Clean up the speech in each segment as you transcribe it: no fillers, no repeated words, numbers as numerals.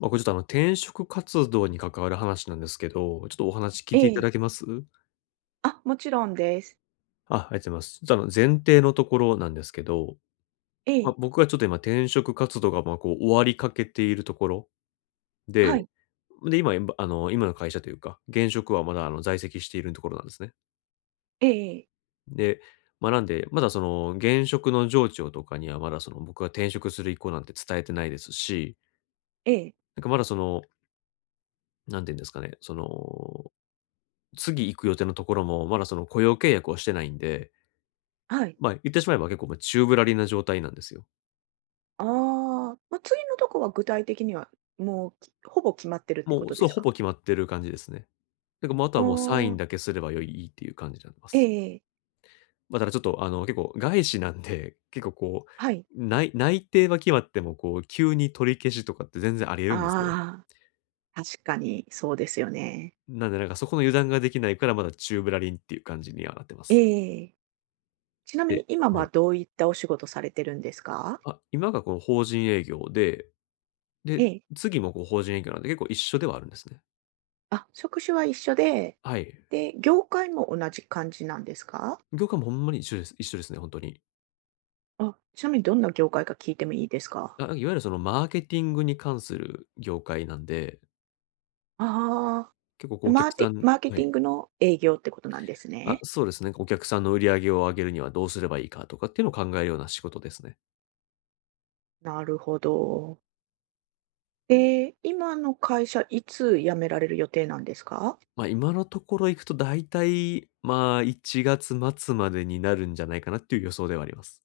これちょっと転職活動に関わる話なんですけど、ちょっとお話聞いえていたえ。だけます？あ、もちろんです。ありがとうございます。ちょっと前提のところなんですけど、ええ。僕がちょっと今転職活動が、こう終わりかけているところはで、い。で、今、今の会社というか、現職はまだ在籍しているところなんですね。ええええ。で、なんで、まだその現職の上長とかにはまだその僕が転職する意向なんて伝えてないですし、なんかまだその、何て言うんですかね、その次行く予定のところも、まだその雇用契約をしてないんで、はい。言ってしまえば結構もう宙ぶらりんな状態なんですよ。ああ、ま、次のとこは具体的には、もう、ほぼ決まってるってこもう、とそでう、すほか？ぼ決まってる感じですね。だからもうあとあはもうサインあ、だけすれば良いっていう感じになりまえす。えええ。ただちょっと結構外資なんで、結構こはい。う、内定は決まっても、こう、急に取り消しとかって全然あり得るんですよ。ああ、確かにそうですよね。なんでなんかそこの油断ができないから、まだ宙ぶらりんっていう感じにはなってまえす。えええ。ちなみで、に今ははい。どういったお仕事されてるんですか？今がこの法人営業で、えで、え。次もこう法人営業なんで結構一緒ではあるんですね。あ、職種は一緒で、はい。で、業界も同じ感じなんですか？業界もほんまに一緒です。一緒ですね、本当に。あ、ちなみにどんな業界か聞いてもいいですか？いわゆるそのマーケティングに関する業界なんで、あ結構こあ。うおマ客ーさティん、マーケはティンい。グの営業ってことなんですね。そうですね。お客さんの売り上げを上げるにはどうすればいいかとかっていうのを考えるような仕事ですね。なるほど。で、今の会社、いつ辞められる予定なんですか今のところ行くと大体1月末までになるんじゃないかなっていう予想ではあります。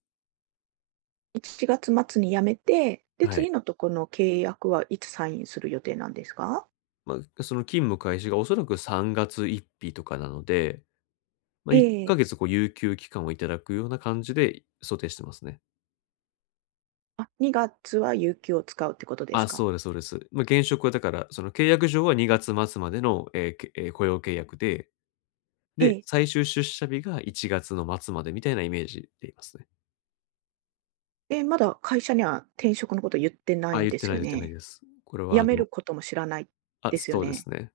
？1月末に辞めて、で、はい。次のとこの契約はいつサインする予定なんですか？ま、その勤務開始がおそらく3月1日とかなので、え1え。ヶ月こう有給期間をいただくような感じで想定してますね。あ、2月は有給を使うってことですか？そうですそうです。現職はだから、その契約上は2月末までの、え、けえ、雇用契約で、えで、え。最終出社日が1月の末までみたいなイメージでいますね。でまだ会社には転職のこと言ってないん言っでてすないよ言ってないね。です。これは辞めることも知らないですよそうでね。すね。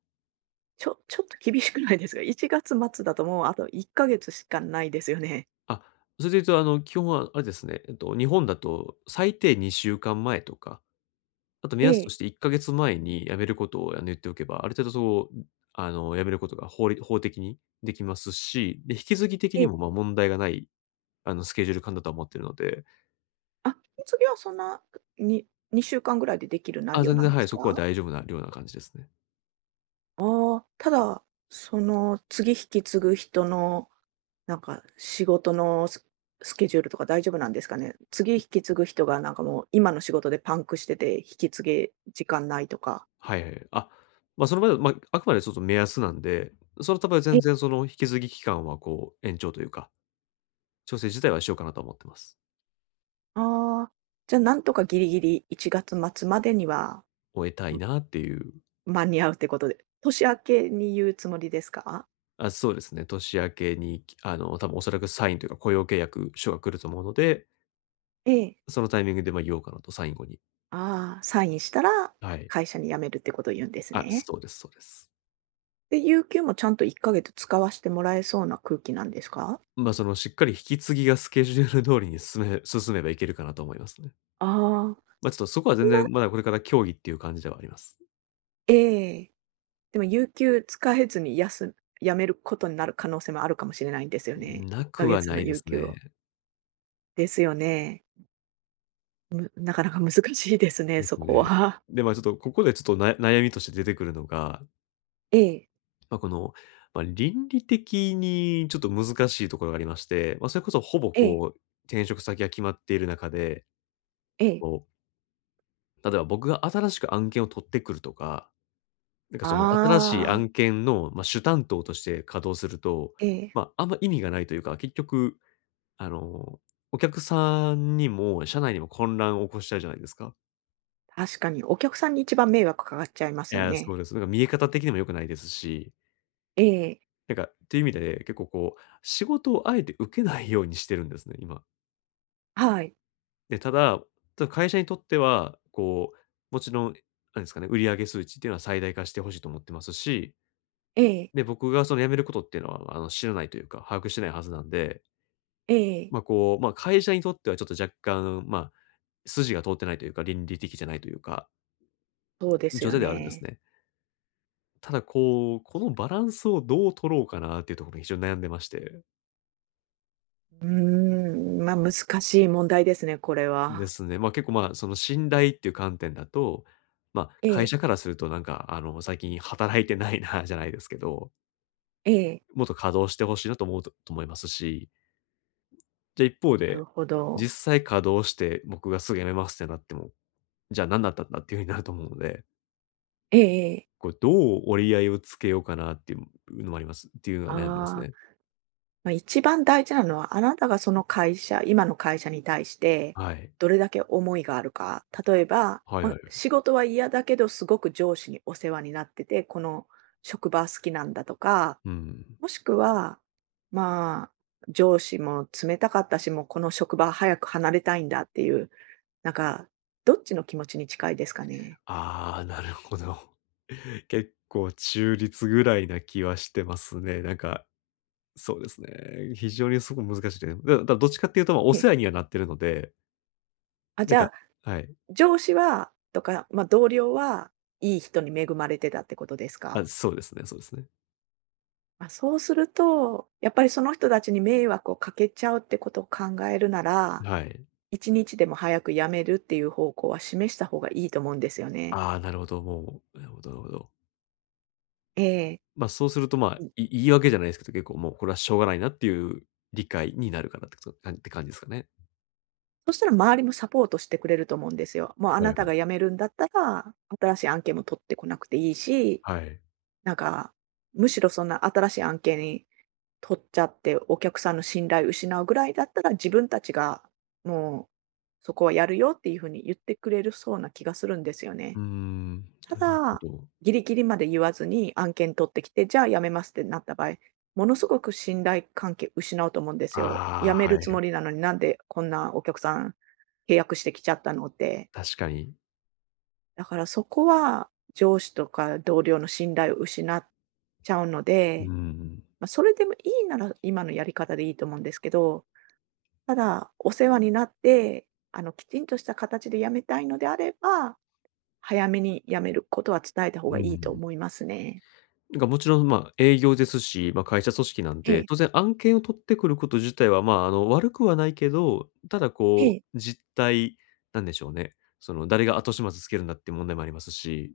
ちょっと厳しくないですか？1月末だともうあと1ヶ月しかないですよね。あ、それで言うと基本はあれですね、日本だと最低2週間前とか、あと目ええ、安とえして1ヶ月前に辞めることを言っておけば、ある程度そう、辞めることが法的にできますし、で、引き継ぎ的にえ。も、問題がない、スケジュール感だとは思ってるので、あ、次はそんな、に2週間ぐらいでできる内容全な然、んではい、すそこはか？大丈夫なような感じですね。ああ、ただ、その次引き継ぐ人の、なんか仕事のスケジュールとか大丈夫なんですかね？次引き継ぐ人がなんかもう今の仕事でパンクしてて、引き継げ時間ないとか。はいはい。それまで、あくまでちょっと目安なんで、その、え。全然その引き継ぎ期間はこう延長というか、調整自体はしようかなと思ってます。ああ、じゃあなんとかギリギリ1月末までには、終えたいん、なっていう。間に合うってことで、年明けに言うつもりですか？そうですね、年明けに、多分おそらくサインというか雇用契約書が来ると思うので、ええ。そのタイミングで、言おうかなと、最後に。ああ、サインしたら、はい。会社に辞めるってことを言うんですね。そうですそうです。で、有給もちゃんと1ヶ月使わしてもらえそうな空気なんですか？その、しっかり引き継ぎがスケジュール通りに進めばいけるかなと思いますね。ああー。ちょっとそこは全然なまだこれから協議っていう感じではあります。ええ。でも有給使えずに辞めることになる可能性もあるかもしれないんですよね。な1くヶは月なのいで有す給を。ね。ですよね。なかなか難しいですね、ですそこね。は。で、ちょっとここでちょっと悩みとして出てくるのが、ええ、この、倫理的にちょっと難しいところがありまして、それこそほぼええ、こう、転職先が決まっている中で、ええ。こう、例えば僕が新しく案件を取ってくるとか、なんかその新しいああ、案件の、主担当として稼働すると、ええ。あんま意味がないというか、結局、あの、お客さんにも社内にも混乱を起こしちゃうじゃないですか。確かにお客さんに一番迷惑かかっちゃいまいすよや、そね。うです。なんか見え方的にも良くないですし、ええ、なんかっていう意味で結構こう、仕事をあえて受けないようにしてるんですね、今。はい。で、ただ、会社にとっては、こう、もちろん、なんですかね、売上数値っていうのは最大化してほしいと思ってますし、ええ、で、僕がその辞めることっていうのは、知らないというか、把握してないはずなんで、ええ。こう、会社にとってはちょっと若干、筋が通ってないというか、倫理的じゃないというか、そうです状よ態ではあるんですね。ね。ただこう、このバランスをどう取ろうかなっていうところに非常に悩んでまして。うーん、ま、難しい問題ですね、これでは。すね。結構、その信頼っていう観点だと、え会え、社からするとなんか、最近働いてないなじゃないですけど、ええ。もっと稼働してほしいなと思うとと思いますし、じゃあ一方なるで、ほど。実際稼働して僕がすぐ辞めますってなっても、じゃあ何だったんだっていうふうになると思うので、ええええ。こうどう折り合いをつけようかなっていうのもありますっていうのはあ悩んでますあ、ね。まあ、一番大事なのは、あなたがその会社今の会社に対して、はい。どれだけ思いがあるか。例えば、はいまあ、はい。仕事は嫌だけど、すごく上司にお世話になってて、この職場好きなんだとか、うん。もしくは、まあ、上司も冷たかったし、もうこの職場早く離れたいんだっていう、なんか、どっちの気持ちに近いですかね？ああ、なるほど。結構中立ぐらいな気はしてますね。なんかそうですね。非常にすごく難しいです、どっちかっていうと、おええ。世話にはなってるので、あ、なじんゃか、あ、はい。上司はとか、ま、同僚はいい人に恵まれてたってことですか？そうですねそうですね。ま、そうすると、やっぱりその人たちに迷惑をかけちゃうってことを考えるなら、はい。1日でも早く辞めるっていう方向は示した方がいいと思うんですよね。ああ、なるほど、もう、なるほどなるほど。ええ。そうすると、うん。言い訳じゃないですけど、結構もうこれはしょうがないなっていう理解になるかなってこと感じって感じですかね。そしたら周りもサポートしてくれると思うんですよ。もうあはないたはが辞い。めるんだったら、新しい案件も取ってこなくていいし、はい。なんか、むしろそんな新しい案件取っちゃって、お客さんの信頼失うぐらいだったら、自分たちがもう、そこはやるよっていう風に言ってくれるそうな気がするんですようね。ーん、たなるほだ、ど。ギリギリまで言わずに案件取ってきて、じゃあ辞めますってなった場合、ものすごく信頼関係失うと思うんですよ。あ辞めあ、るはつもい。りなのに、なんでこんなお客さん契約してきちゃったのって。確かに。だからそこは、上司とか同僚の信頼を失っちゃうのうんで、うん。まあ、それでもいいなら今のやり方でいいと思うんですけど、ただ、お世話になって、あの、きちんとした形で辞めたいのであれば、早めに辞めることは伝えた方うがいいとん。思いますね。なんかもちろん、営業ですし、会社組織なんえで、え、当然案件を取ってくること自体は、悪くはないけど、ただえこえ、う、実態、なんでしょうね。その、誰が後始末つけるんだって問題もありますし、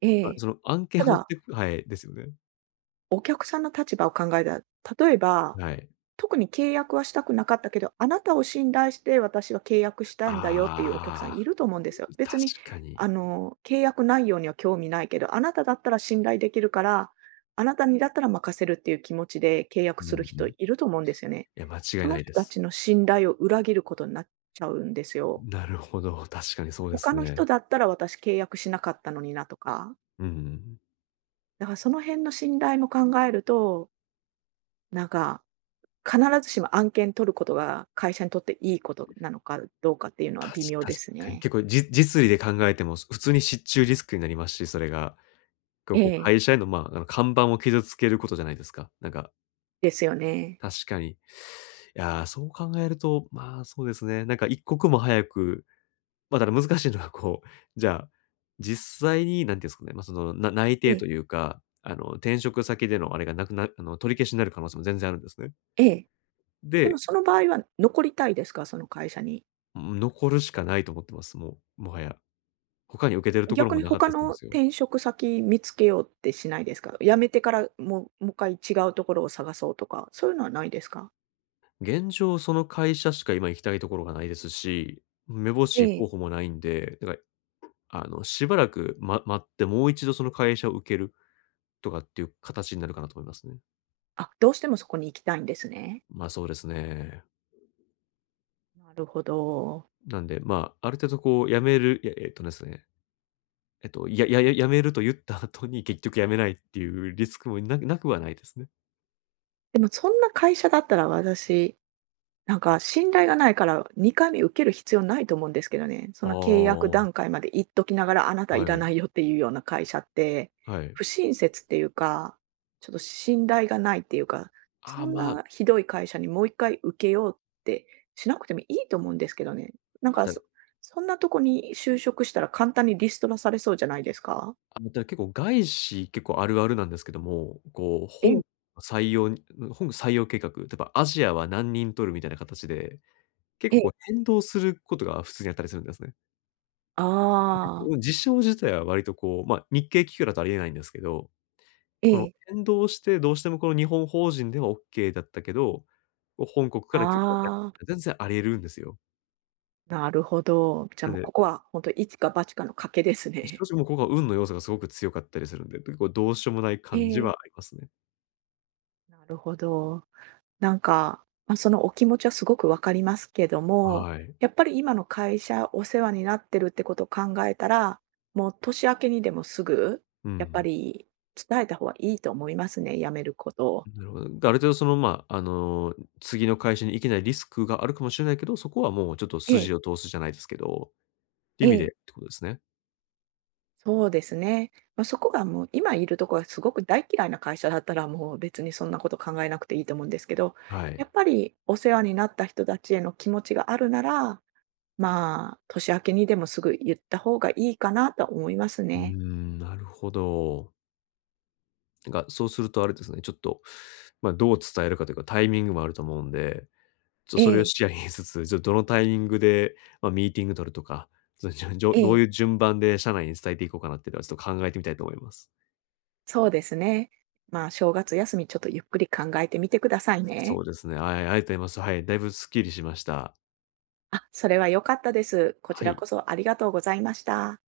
ええ。その案件たを取っだ、てくはい、ですよね。お客さんの立場を考えたら、例えばはい。特に契約はしたくなかったけど、あなたを信頼して私は契約したんだよっていうお客さんあいあ、ると思うんですよ。確別に、かあに。の、契約内容には興味ないけど、あなただったら信頼できるから、あなたにだったら任せるっていう気持ちで契う約んするう人ん。いると思うんですよね。いや、間違いそなのい人でたす。ちの信頼を裏切ることになっちゃうんですよ。なるほど、確かにそうで他すの人ね。だったら私契約しなかったのになとか。うんうん。だからその辺の信頼も考えると、なんか必ずしも案件取ることが会社にとっていいことなのかどうかっていうのは微妙確ですかにね。結構実利で考えても、普通に失注リスクになりますし、それが。結構えこうえ、会社への、看板を傷つけることじゃないですか。なんか、ですよね。確かに。いやー、そう考えると、そうですね。なんか一刻も早く、ただ難しいのはこう、じゃあ、実際になんていうんですかね、その、内え定え、というか、転職先でのあれがなくなあの、取り消しになる可能性も全然あるんですね。ええ。でもで、その場合は残りたいですか？その会社に。残るしかないと思ってます、もう、もはや。他に受けてるところ逆もになかっ他たりするんでのすよ。転職先見つけようってしないですか？辞めてから、もう一回違うところを探そうとか、そういうのはないですか？現状その会社しか今行きたいところがないですし、めぼしえい候え。補もないんで、だからしばらく、待って、もう一度その会社を受けるとかっていう形になるかなと思いますね。あ、どうしてもそこに行きたいんですね。そうですね。なるほど。なんで、ある程度こう辞める、いや、えっとですね、えっと、いやいやいや辞めると言った後に結局辞めないっていうリスクもなくはないですね。でもそんな会社だったら私なんか信頼がないから、2回目受ける必要ないと思うんですけどね。あその契約あ、段階まで言っときながら、あなたはいらい、ないよっていうような会社って、はい。不親切っていうか、ちょっと信頼がないっていうか、あそあ、んまあ、なひどい会社にもう1回受けようってしなくてもいいと思うんですけどね。なんあかだそんなとこに就職したら簡単にリストラされそうじゃないですか？あ、だ結構外資結構あるあるなんですけども、こう、ええ、採用に本採用計画、例えばアジアは何人取るみたいな形で、結え構こえ。う変動することが普通にあったりするんですね。ああ。うん、実証自体は割とこう、日系企業だとありえないんですけど、えこのえ。変動して、どうしてもこの日本法人ではオッケーだったけど、こう本国から許可が出なかったああ、って全然あり得るんですよ。なるほど。じゃなあんもうで、ここは本当と一か八かの賭けです正ね。直もうここは運の要素がすごく強かったりするんで、結構どうしようもないえ感じはあえ、りますね。なるほど。なんか、まあ、そのお気持ちはすごくわかりますけども、はい。やっぱり今の会社、お世話になってるってことを考えたら、もう年明けにでもすぐ、うやっぱん。り伝えた方がいいと思いますね、辞めることを。なるほど。で、ある程度その、次の会社に行けないリスクがあるかもしれないけど、そこはもうちょっとえ筋え、を通すじゃないですけど、って意え味でっえ。てことですね。そうですね。まあ、そこがもう今いるところがすごく大嫌いな会社だったら、もう別にそんなこと考えなくていいと思うんですけど、はやい。っぱりお世話になった人たちへの気持ちがあるなら、まあ、年明けにでもすぐ言った方がいいかなと思いますうーね。ん、なるほど。なんかそうするとあれですね、ちょっと、どう伝えるかというか、タイミングもあると思うんで、えそれをえ、視野に入れつつ、ちょっとどのタイミングで、ミーティング取るとか、その、じょじょえどうえ、いう順番で社内に伝えていこうかなっていうのはちょっと考えてみたいと思います。そうですね。まあ、正月休みちょっとゆっくり考えてみてくださいそね。うですね、はい、ありがとうございます。はい、だいぶスッキリしました。あ、それは良かったです。こちはらい。こそありがとうございました。